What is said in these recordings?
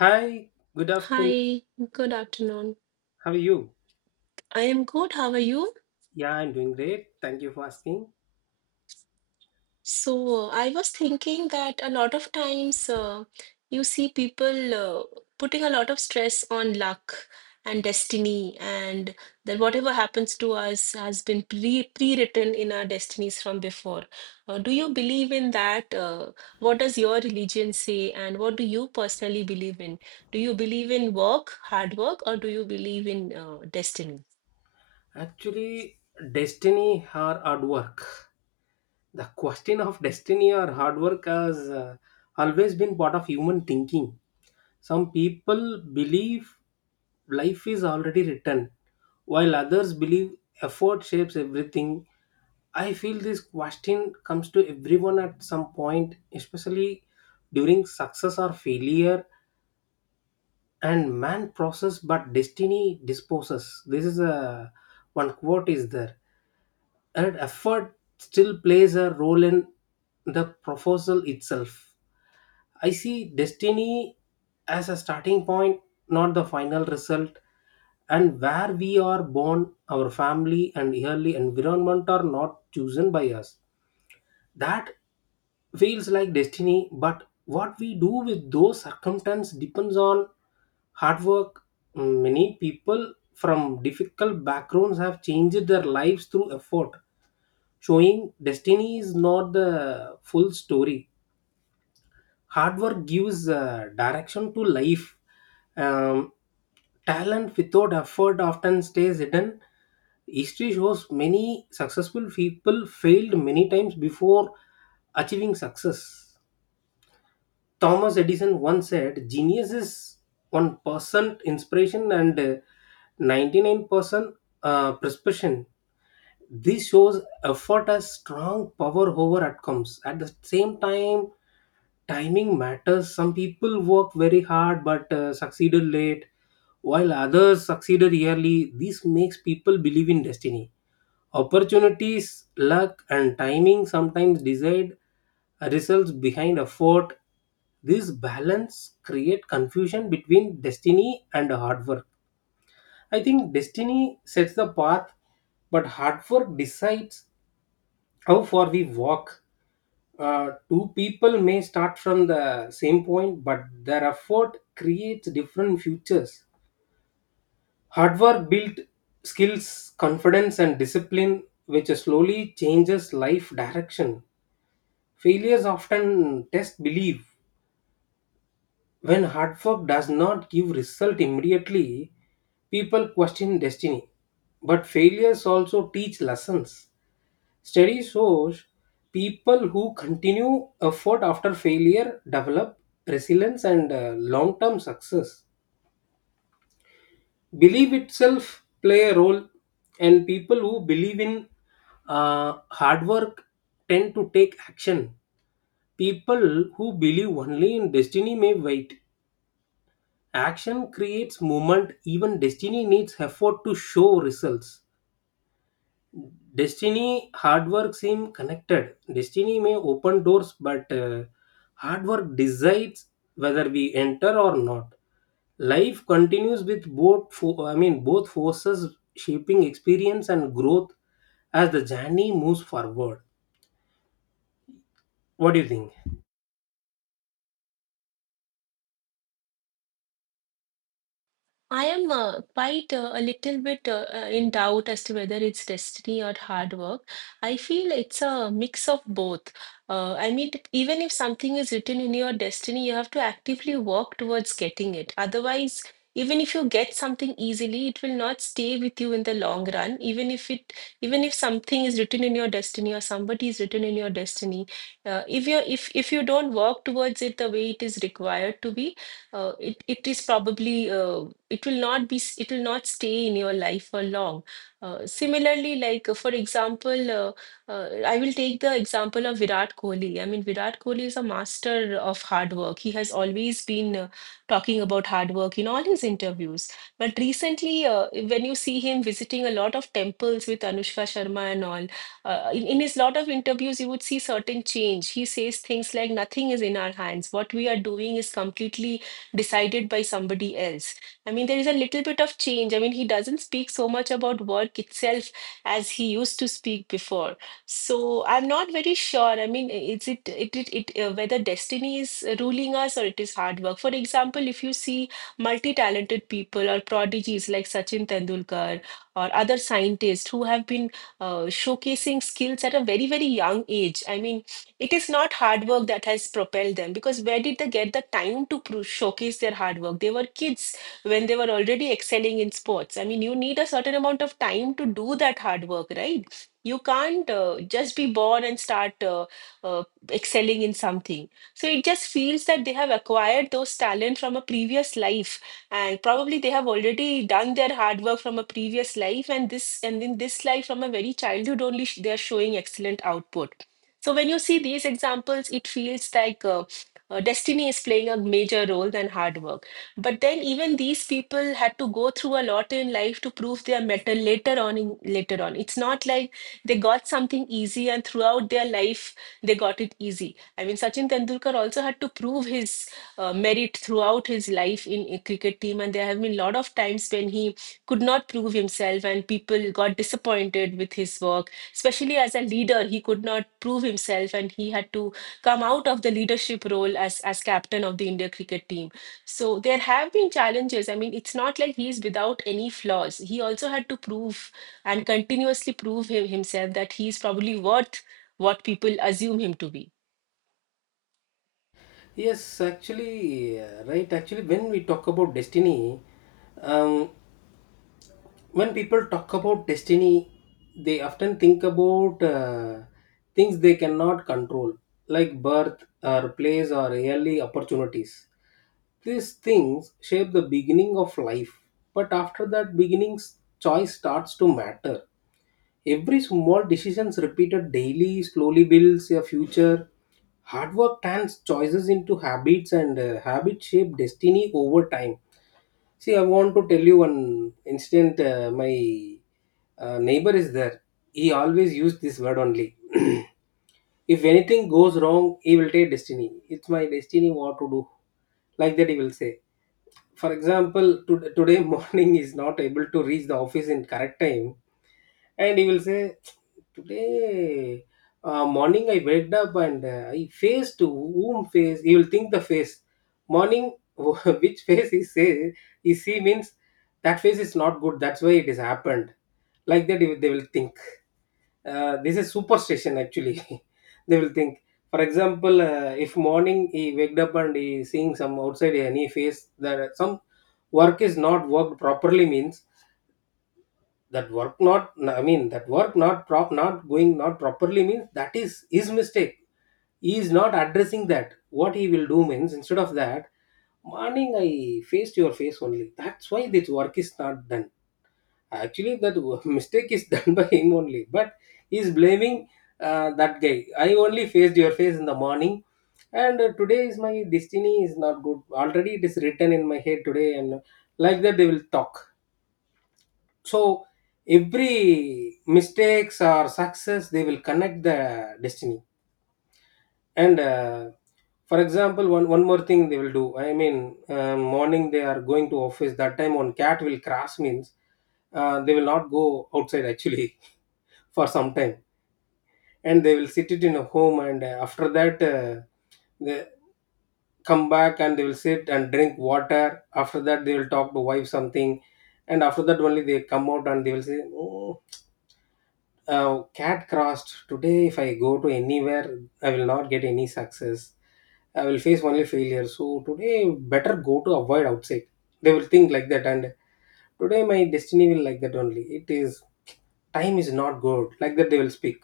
Hi, good afternoon. Hi, good afternoon. How are you? I am good. How are you? Yeah, I'm doing great. Thank you for asking. So, I was thinking that a lot of times you see people putting a lot of stress on luck and destiny, and that whatever happens to us has been pre-written in our destinies from before. Do you believe in that? What does your religion say, and what do you personally believe in? Do you believe in work, hard work, or do you believe in destiny? Actually, destiny or hard work? The question of destiny or hard work has always been part of human thinking. Some people believe life is already written, while others believe effort shapes everything. I feel this question comes to everyone at some point, especially during success or failure and man process but destiny disposes. This is a one quote is there and effort still plays a role in the proposal itself. I see destiny as a starting point, not the final result. And where we are born, our family and early environment are not chosen by us. That feels like destiny, but what we do with those circumstances depends on hard work. Many people from difficult backgrounds have changed their lives through effort, showing destiny is not the full story. Hard work gives direction to life. um, Talent without effort often stays hidden. History shows many successful people failed many times before achieving success. Thomas Edison once said, "Genius is 1% inspiration and 99% persuasion." This shows effort has strong power over outcomes. At the same time, timing matters. Some people work very hard but succeeded late, while others succeeded early. This makes people believe in destiny. Opportunities, luck, and timing sometimes decide results behind effort. This balance create confusion between destiny and hard work. I think destiny sets the path, but hard work decides how far we walk. Two people may start from the same point, but their effort creates different futures. Hard work built skills, confidence, and discipline, which slowly changes life direction. Failures often test belief. When hard work does not give result immediately, people question destiny. But failures also teach lessons. Study shows people who continue effort after failure develop resilience and long-term success. Belief itself play a role, and people who believe in hard work tend to take action. People who believe only in destiny may wait. Action creates movement, even destiny needs effort to show results. Destiny, hard work seem connected. Destiny may open doors, but hard work decides whether we enter or not. Life continues with both, both forces shaping experience and growth as the journey moves forward. What do you think? I am quite a little bit in doubt as to whether it's destiny or hard work. I feel it's a mix of both. I mean, even if something is written in your destiny, you have to actively work towards getting it. Otherwise, even if you get something easily, it will not stay with you in the long run. Even if something is written in your destiny or somebody is written in your destiny, if you don't work towards it the way it is required to be it, it is probably it will not be s- it will not stay in your life for long. Similarly, like, for example, I will take the example of Virat Kohli. Virat Kohli is a master of hard work. He has always been talking about hard work in all his interviews. But recently, when you see him visiting a lot of temples with Anushka Sharma and all, in his lot of interviews, you would see certain change. He says things like, nothing is in our hands. What we are doing is completely decided by somebody else. I mean, there is a little bit of change. I mean, he doesn't speak so much about work itself as he used to speak before. So I'm not very sure. I mean, is it, whether destiny is ruling us or it is hard work? For example, if you see multi-talented people or prodigies like Sachin Tendulkar or other scientists who have been showcasing skills at a very very young age. I mean, it is not hard work that has propelled them, because where did they get the time to showcase their hard work? They were kids when they were already excelling in sports. I mean, you need a certain amount of time to do that hard work, right? You can't just be born and start uh, excelling in something. So it just feels that they have acquired those talent from a previous life, and probably they have already done their hard work from a previous life, and this and in this life from a very childhood only they are showing excellent output. So when you see these examples, it feels like destiny is playing a major role than hard work. But then even these people had to go through a lot in life to prove their mettle later on. It's not like they got something easy and throughout their life they got it easy. I mean, Sachin Tendulkar also had to prove his merit throughout his life in a cricket team, and there have been a lot of times when he could not prove himself, and people got disappointed with his work. Especially as a leader, he could not prove himself, and he had to come out of the leadership role as captain of the India cricket team. So there have been challenges. I mean, it's not like he's without any flaws. He also had to prove and continuously prove himself that he's probably worth what people assume him to be. Yes, actually, right. Actually, when we talk about destiny, um, when people talk about destiny, they often think about things they cannot control, like birth or place or early opportunities. These things shape the beginning of life, but after that beginning's choice starts to matter. Every small decisions repeated daily slowly builds a future. Hard work turns choices into habits, and habits shape destiny over time. See, I want to tell you one incident. My neighbor is there. He always used this word only. If anything goes wrong, he will take destiny. It's my destiny, what to do. Like that, he will say, for example, to, today morning is not able to reach the office in correct time, and he will say today, morning I waked up and I face to whom face, he will think the face morning which face he say he see means that face is not good, that's why it is happened. Like that he will- they will think, this is superstition actually. They will think, for example, if morning he waked up and he seeing some outside any face that some work is not worked properly means that work not, I mean, that work not prop not going not properly means that is his mistake. He is not addressing that. What he will do means, instead of that, morning I faced your face only. That's why this work is not done. Actually that mistake is done by him only, but he's blaming that guy, I only faced your face in the morning and today is my destiny is not good, already it is written in my head today. And like that they will talk. So every mistakes or success they will connect the destiny. And for example, one more thing they will do, I mean, morning they are going to office, that time one cat will cross means they will not go outside actually for some time, and they will sit it in a home, and after that, they come back and they will sit and drink water, after that they will talk to wife something, and after that only they come out and they will say, oh, cat crossed today, if I go to anywhere I will not get any success, I will face only failure, so today better go to avoid outside. They will think like that and today my destiny will like that only, it is time is not good, like that they will speak.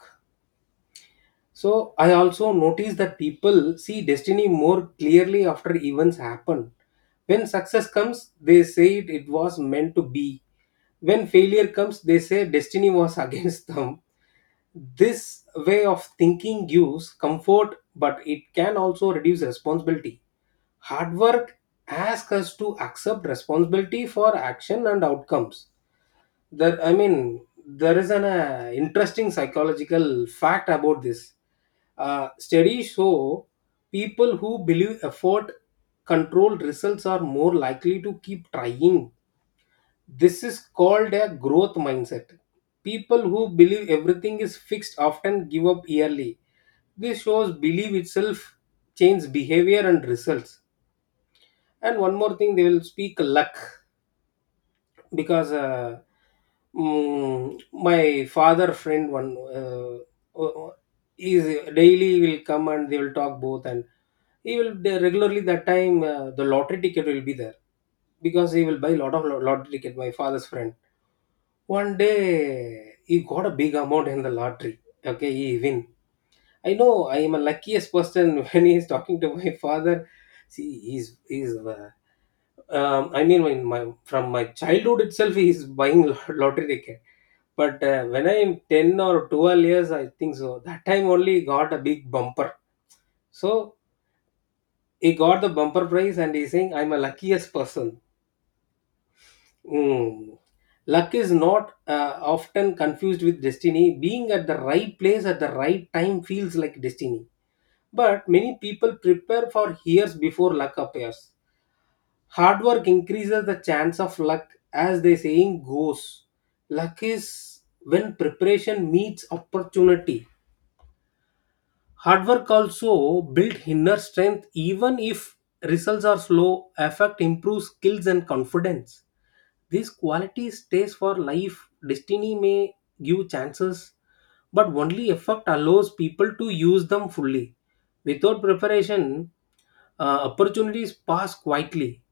So I also notice that people see destiny more clearly after events happen. When success comes, they say it was meant to be. When failure comes, they say destiny was against them. This way of thinking gives comfort, but it can also reduce responsibility. Hard work asks us to accept responsibility for action and outcomes. There is an interesting psychological fact about this. Studies show people who believe effort controlled results are more likely to keep trying. This is called a growth mindset. People who believe everything is fixed often give up early. This shows belief itself change behavior and results. And one more thing, they will speak luck. Because my father friend one is daily will come and they will talk both, and he will they regularly that time the lottery ticket will be there because he will buy lot of lottery ticket, my father's friend. One day he got a big amount in the lottery. Okay, he win. I know I am a luckiest person, when he is talking to my father. See, he's I mean, when my, from my childhood itself, he is buying lottery ticket. But when I'm 10 or 12 years, I think so. That time only he got a big bumper. So he got the bumper prize, and he's saying, "I'm a luckiest person." Hmm. Luck is not often confused with destiny. Being at the right place at the right time feels like destiny. But many people prepare for years before luck appears. Hard work increases the chance of luck, as the saying goes. Luck is when preparation meets opportunity. Hard work also builds inner strength, even if results are slow. Effect improves skills and confidence. This quality stays for life. Destiny may give chances, but only effect allows people to use them fully. Without preparation, opportunities pass quietly.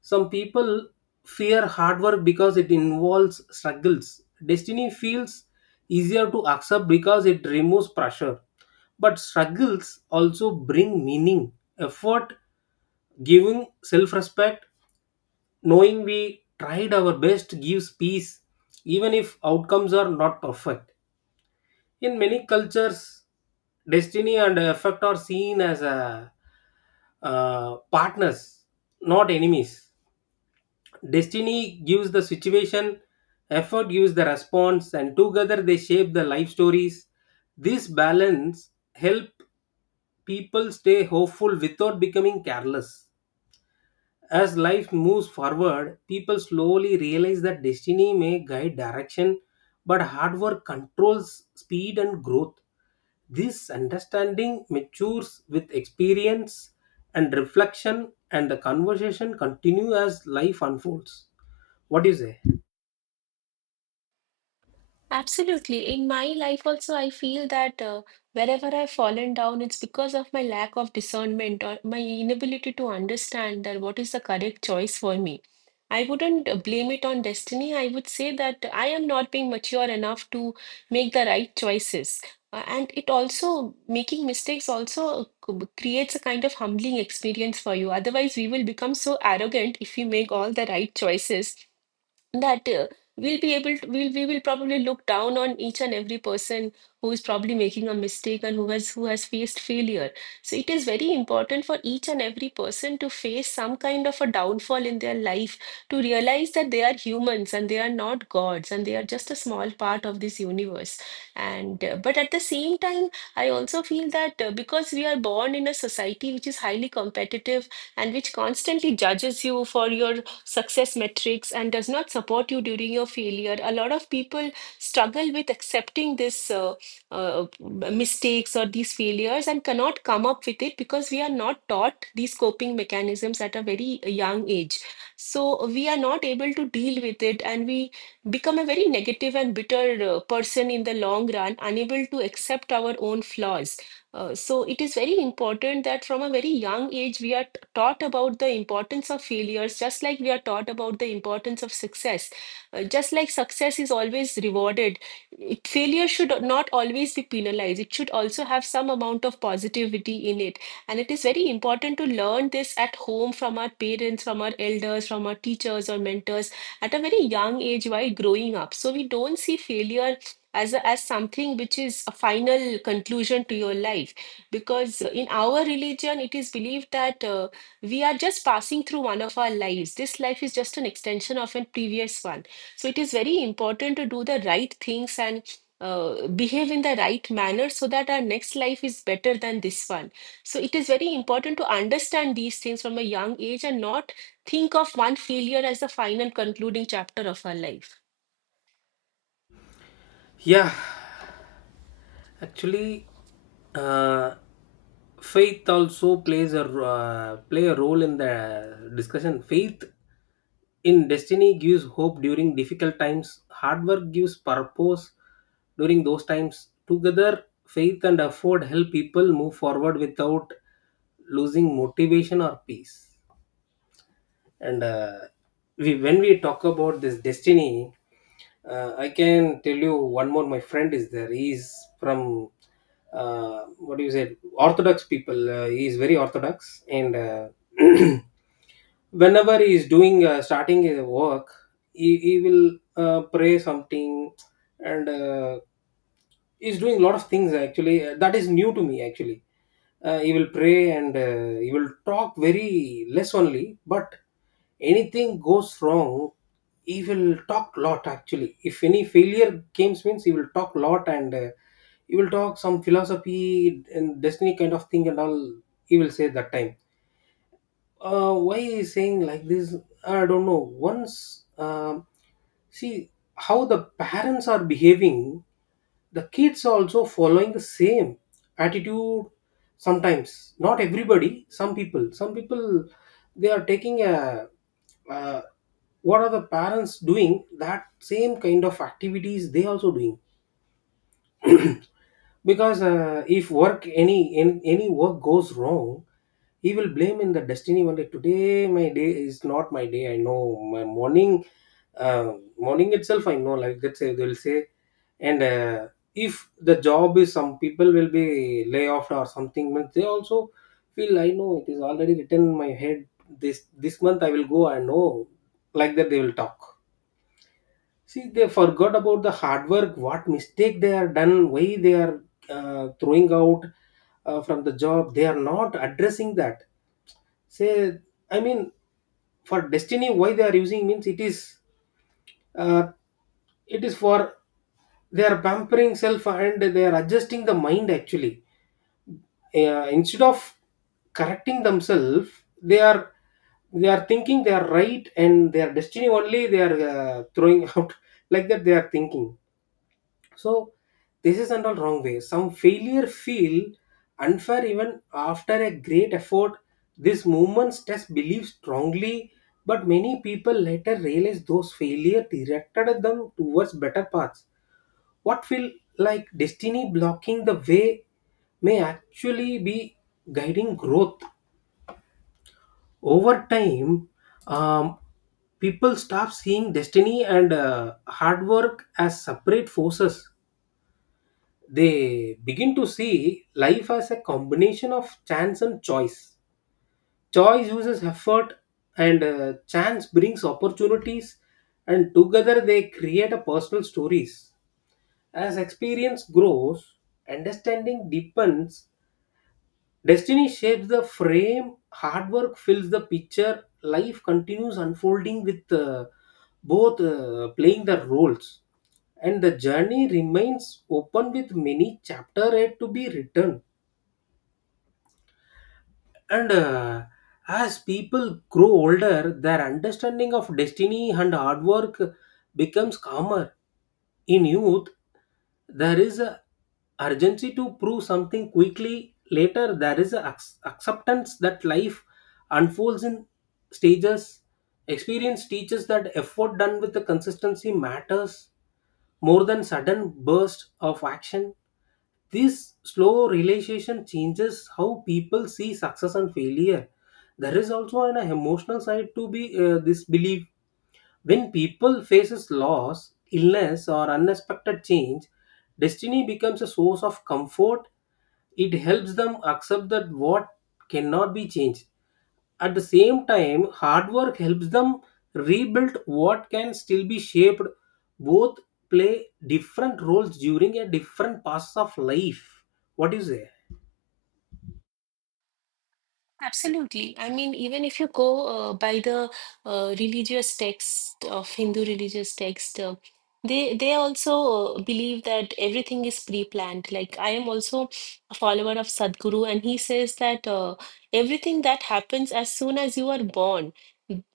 Some people fear hard work because it involves struggles. Destiny feels easier to accept because it removes pressure. But struggles also bring meaning, effort, giving self respect, knowing we tried our best gives peace, even if outcomes are not perfect. In many cultures, destiny and effect are seen as partners, not enemies. Destiny gives the situation, effort gives the response, and together they shape the life stories. This balance help people stay hopeful without becoming careless. As life moves forward, people slowly realize that destiny may guide direction, but hard work controls speed and growth. This understanding matures with experience and reflection, and the conversation continue as life unfolds. What do you say? Absolutely. In my life also, I feel that wherever I've fallen down, it's because of my lack of discernment or my inability to understand that what is the correct choice for me. I wouldn't blame it on destiny. I would say that I am not being mature enough to make the right choices. And it also, making mistakes also creates a kind of humbling experience for you. Otherwise, we will become so arrogant if we make all the right choices that we'll be able to we'll, we will probably look down on each and every person who is probably making a mistake and who has faced failure. So it is very important for each and every person to face some kind of a downfall in their life to realize that they are humans and they are not gods, and they are just a small part of this universe. And but at the same time, I also feel that because we are born in a society which is highly competitive and which constantly judges you for your success metrics and does not support you during your failure, a lot of people struggle with accepting this uh, mistakes or these failures and cannot come up with it, because we are not taught these coping mechanisms at a very young age. So we are not able to deal with it, and we become a very negative and bitter person in the long run, unable to accept our own flaws. So it is very important that from a very young age we are taught about the importance of failures, just like we are taught about the importance of success. Just like success is always rewarded, failure should not always be penalized. It should also have some amount of positivity in it. And it is very important to learn this at home from our parents, from our elders, from our teachers or mentors at a very young age while growing up. So we don't see failure as a, as something which is a final conclusion to your life, because in our religion it is believed that we are just passing through one of our lives. This life is just an extension of a previous one. So it is very important to do the right things and behave in the right manner so that our next life is better than this one. So it is very important to understand these things from a young age and not think of one failure as the final concluding chapter of our life. Yeah, actually, uh, faith also play a role in the discussion. Faith in destiny gives hope during difficult times. Hard work gives purpose during those times. Together, faith and effort help people move forward without losing motivation or peace. And we when we talk about this destiny. I can tell you one more. My friend is there. He's from, what do you say, orthodox people. He is very orthodox, and whenever he is doing starting his work, he will pray something, and he's doing a lot of things actually. That is new to me actually. He will pray, and he will talk very less only, but anything goes wrong, he will talk lot actually. If any failure comes means, he will talk lot, and he will talk some philosophy and destiny kind of thing and all. He will say that time, why is saying like this, I don't know. Once see how the parents are behaving, the kids are also following the same attitude. Sometimes not everybody, some people, they are taking a uh, what are the parents doing, that same kind of activities they also doing. Because if work any work goes wrong, he will blame in the destiny. One day, today my day is not my day, I know. My morning, uh, morning itself I know, like, let's say they will say. And if the job is, some people will be lay off or something means, they also feel I know it is already written in my head. This month I will go, I know, like that they will talk. See, they forgot about the hard work, what mistake they are done, why they are throwing out from the job. They are not addressing that. Say, I mean, for destiny, why they are using means, uh, it is for, they are pampering self and they are adjusting the mind actually. Instead of correcting themselves, they are they are thinking they are right and their destiny only they are throwing out, like that they are thinking. So this is not all wrong way. Some failure feel unfair even after a great effort. These movements just believe strongly, but many people later realize those failure directed them towards better paths. What feel like destiny blocking the way may actually be guiding growth over time. Um, people stop seeing destiny and hard work as separate forces, they begin to see life as a combination of chance and choice. Choice uses effort, and chance brings opportunities, and together they create a personal stories. As experience grows, understanding deepens, destiny shapes the frame, hard work fills the picture, life continues unfolding with both playing the roles. And the journey remains open with many chapters yet to be written. And as people grow older, their understanding of destiny and hard work becomes calmer. In youth, there is a urgency to prove something quickly. Later, there is a acceptance that life unfolds in stages. Experience teaches that effort done with the consistency matters more than sudden bursts of action. This slow realization changes how people see success and failure. There is also an emotional side to be this belief. When people faces loss, illness, or unexpected change, destiny becomes a source of comfort. It helps them accept that what cannot be changed. At the same time, hard work helps them rebuild what can still be shaped. Both play different roles during a different paths of life. What do you say? Absolutely. I mean, even if you go by the religious text of Hindu religious text, they also believe that everything is pre-planned. Like I am also a follower of Sadhguru, and he says that everything that happens as soon as you are born,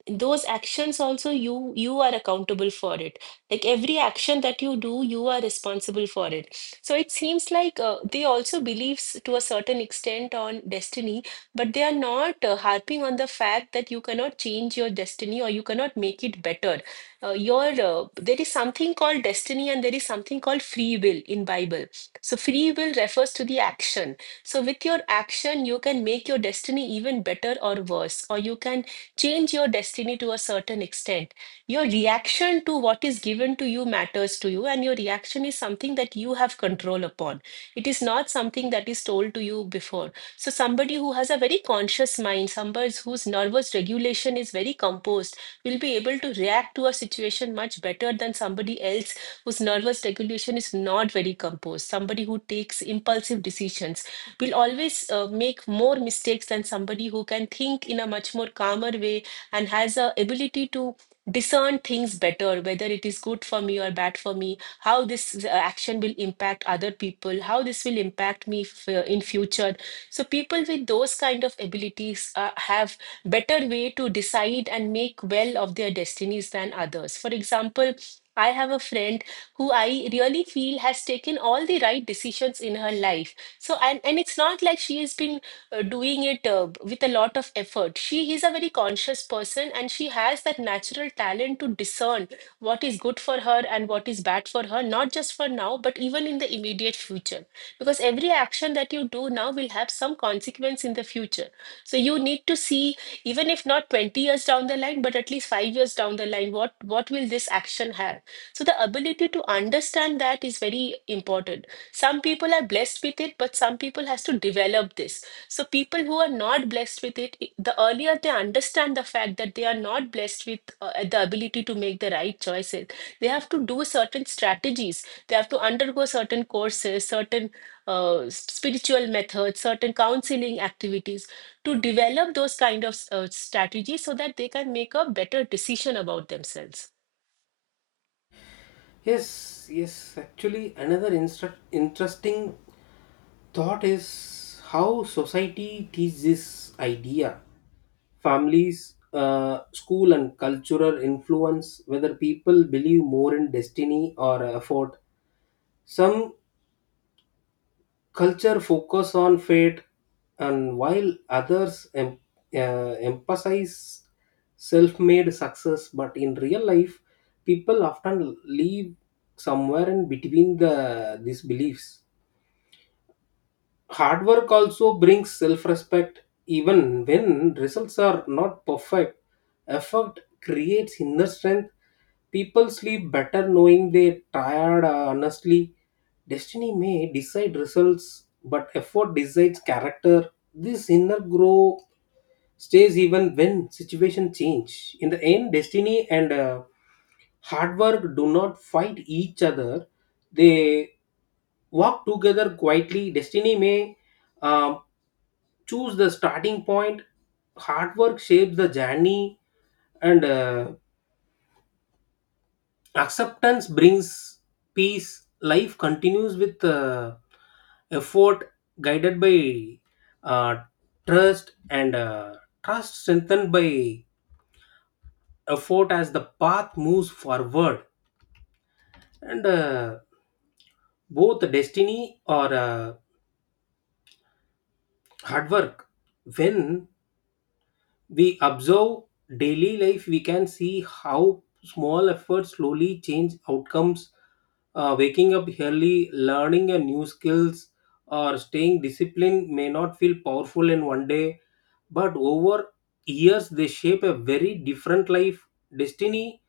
those actions also you are accountable for it. Like every action that you do, you are responsible for it. So it seems like they also believes to a certain extent on destiny, but they are not harping on the fact that you cannot change your destiny or you cannot make it better. Your there is something called destiny and there is something called free will in Bible. So free will refers to the action. So with your action, you can make your destiny even better or worse, or you can change your destiny to a certain extent. Your reaction to what is given to you matters to you, and your reaction is something that you have control upon. It is not something that is told to you before. So somebody who has a very conscious mind, somebody whose nervous regulation is very composed, will be able to react to a situation much better than somebody else whose nervous regulation is not very composed. Somebody who takes impulsive decisions will always make more mistakes than somebody who can think in a much more calmer way and has a ability to discern things better, whether it is good for me or bad for me, how this action will impact other people, how this will impact me in future. So people with those kind of abilities have better way to decide and make well of their destinies than others. For example, I have a friend who I really feel has taken all the right decisions in her life. So, and it's not like she has been doing it with a lot of effort. She is a very conscious person and she has that natural talent to discern what is good for her and what is bad for her, not just for now, but even in the immediate future, because every action that you do now will have some consequence in the future. So you need to see, even if not 20 years down the line, but at least 5 years down the line, what will this action have? So the ability to understand that is very important. Some people are blessed with it, but some people has to develop this. So people who are not blessed with it, the earlier they understand the fact that they are not blessed with the ability to make the right choices, they have to do certain strategies. They have to undergo certain courses, certain spiritual methods, certain counseling activities to develop those kind of strategies so that they can make a better decision about themselves. Yes, yes. Actually, another interesting thought is how society teaches this idea. Families, school, and cultural influence, whether people believe more in destiny or effort. Some culture focus on fate and while others emphasize self-made success, but in real life people often live somewhere in between these beliefs. Hard work also brings self respect, even when results are not perfect. Effort creates inner strength. People sleep better knowing they tired honestly. Destiny may decide results, but effort decides character. This inner grow stays even when situation change. In the end, destiny and hard work do not fight each other. They walk together quietly. Destiny may um, choose the starting point, hard work shapes the journey, and acceptance brings peace. Life continues with effort guided by uh, trust, and trust strengthened by effort as the path moves forward, and both destiny or hard work. When we observe daily life, we can see how small efforts slowly change outcomes. Waking up early, learning a new skills, or staying disciplined may not feel powerful in one day, but over years they shape a very different life. Destiny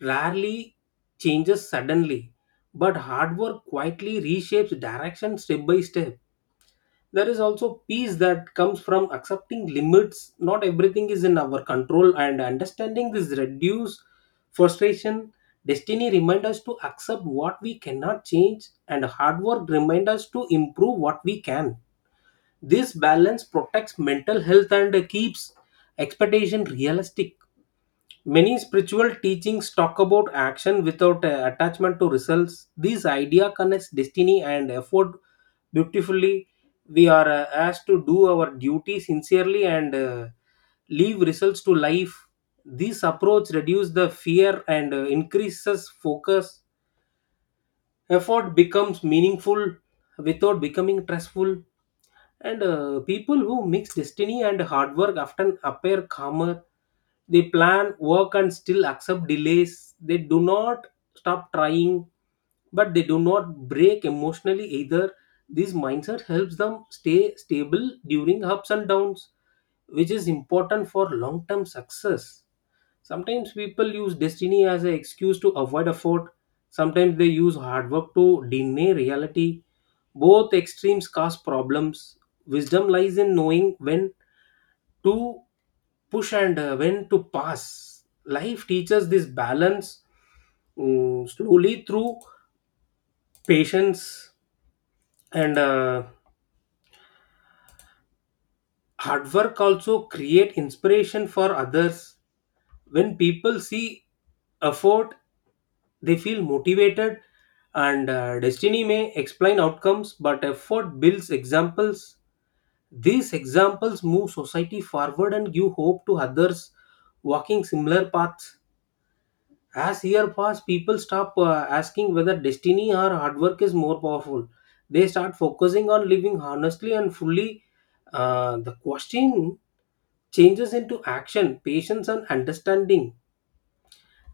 rarely changes suddenly, but hard work quietly reshapes direction step by step. There is also peace that comes from accepting limits. Not everything is in our control, and understanding this reduce frustration. Destiny remind us to accept what we cannot change, and hard work remind us to improve what we can. This balance protects mental health and keeps expectation realistic. Many spiritual teachings talk about action without attachment to results. This idea connects destiny and effort beautifully. We are asked to do our duty sincerely and leave results to life. This approach reduces the fear and increases focus. Effort becomes meaningful without becoming stressful, and people who mix destiny and hard work often appear calmer. They plan work and still accept delays. They do not stop trying, but they do not break emotionally either. This mindset helps them stay stable during ups and downs, which is important for long term success. Sometimes people use destiny as an excuse to avoid effort. Sometimes they use hard work to deny reality. Both extremes cause problems. Wisdom lies in knowing when to push and when to pass. Life teaches this balance slowly through patience, and hard work also create inspiration for others. When people see effort, they feel motivated, and destiny may explain outcomes, but effort builds examples. These examples move society forward and give hope to others walking similar paths. As years pass, people stop asking whether destiny or hard work is more powerful. They start focusing on living honestly and fully. The question changes into action, patience, and understanding.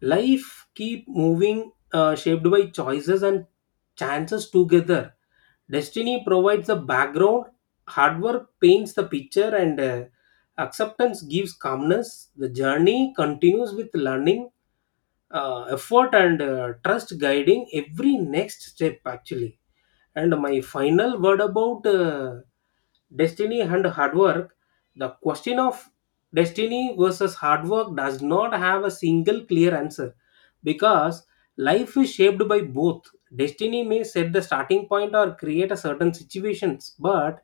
Life keep moving, shaped by choices and chances together. Destiny provides the background, hard work paints the picture, and acceptance gives calmness. The journey continues with learning, effort, and trust guiding every next step actually. And my final word about destiny and hard work: the question of destiny versus hard work does not have a single clear answer, because life is shaped by both. Destiny may set the starting point or create a certain situations, but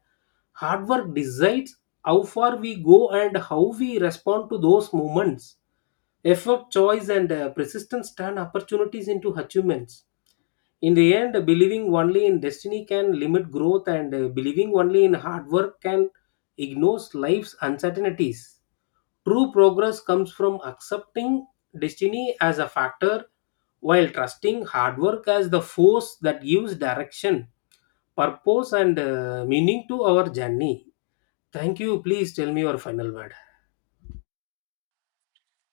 hard work decides how far we go and how we respond to those moments. Effort, choice, and persistence turn opportunities into achievements. In the end, believing only in destiny can limit growth, and believing only in hard work can ignore life's uncertainties. True progress comes from accepting destiny as a factor while trusting hard work as the force that gives direction, purpose, and meaning to our journey. Thank you. Please tell me your final word.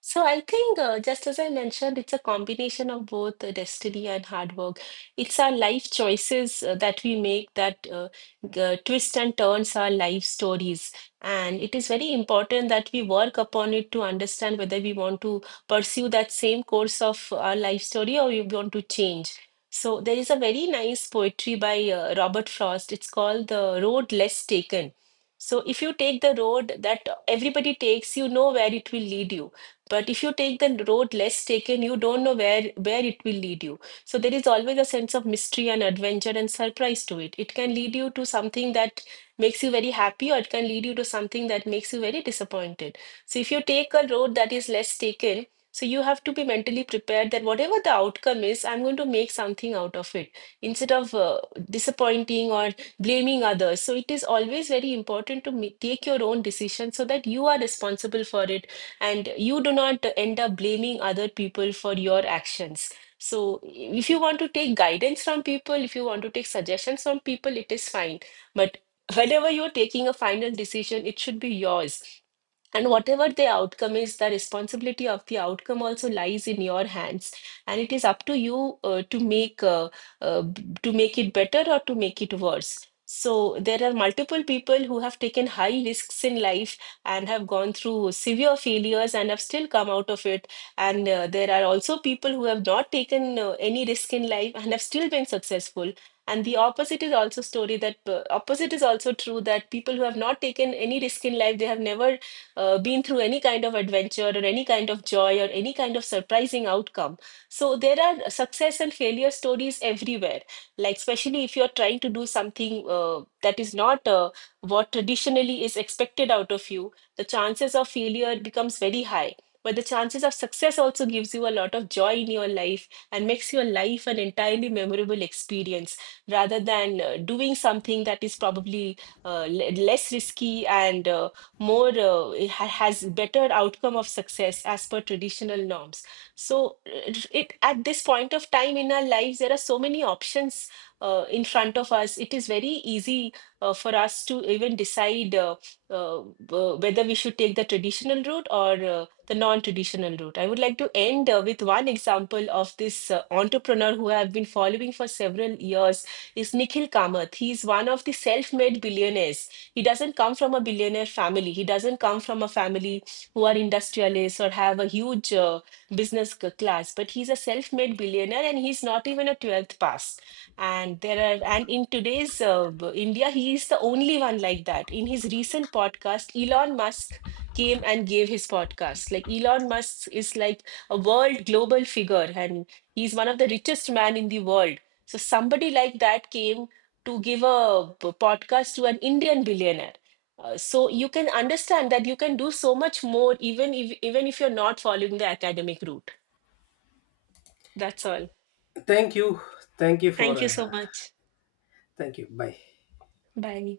So I think, just as I mentioned, it's a combination of both destiny and hard work. It's our life choices that we make that twist and turns our life stories. And it is very important that we work upon it to understand whether we want to pursue that same course of our life story or we want to change. So there is a very nice poetry by Robert Frost. It's called The Road Less Taken. So if you take the road that everybody takes, you know where it will lead you, but if you take the road less taken, you don't know where it will lead you. So there is always a sense of mystery and adventure and surprise to it. It can lead you to something that makes you very happy, or it can lead you to something that makes you very disappointed. So if you take a road that is less taken, so you have to be mentally prepared that whatever the outcome is, I'm going to make something out of it instead of disappointing or blaming others. So it is always very important to take your own decision so that you are responsible for it and you do not end up blaming other people for your actions. So, if you want to take guidance from people, if you want to take suggestions from people, it is fine. But whenever you're taking a final decision, it should be yours. And whatever the outcome is, the responsibility of the outcome also lies in your hands, and it is up to you to make to make it better or to make it worse. So there are multiple people who have taken high risks in life and have gone through severe failures and have still come out of it. And there are also people who have not taken any risk in life and have still been successful. And the opposite is also story that opposite is also true, that people who have not taken any risk in life, they have never been through any kind of adventure or any kind of joy or any kind of surprising outcome. So there are success and failure stories everywhere. Like, especially if you're trying to do something that is not what traditionally is expected out of you, the chances of failure becomes very high. But the chances of success also gives you a lot of joy in your life and makes your life an entirely memorable experience, rather than doing something that is probably less risky and more has better outcome of success as per traditional norms. So at this point of time in our lives, there are so many options in front of us. It is very easy for us to even decide uh, whether we should take the traditional route or the non-traditional route. I would like to end with one example of this entrepreneur who I have been following for several years, is Nikhil Kamath. He is one of the self-made billionaires. He doesn't come from a billionaire family. He doesn't come from a family who are industrialists or have a huge business class, but he's a self made billionaire, and he's not even a 12th pass. And there are, and in today's India, he is the only one like that. In his recent podcast, Elon Musk came and gave his podcast. Like, Elon Musk is like a world global figure, and he's one of the richest man in the world. So somebody like that came to give a podcast to an Indian billionaire. So you can understand that you can do so much more, even if you're not following the academic route. That's all. Thank you. Thank you Thank for you so much. thank you. Bye. Bye.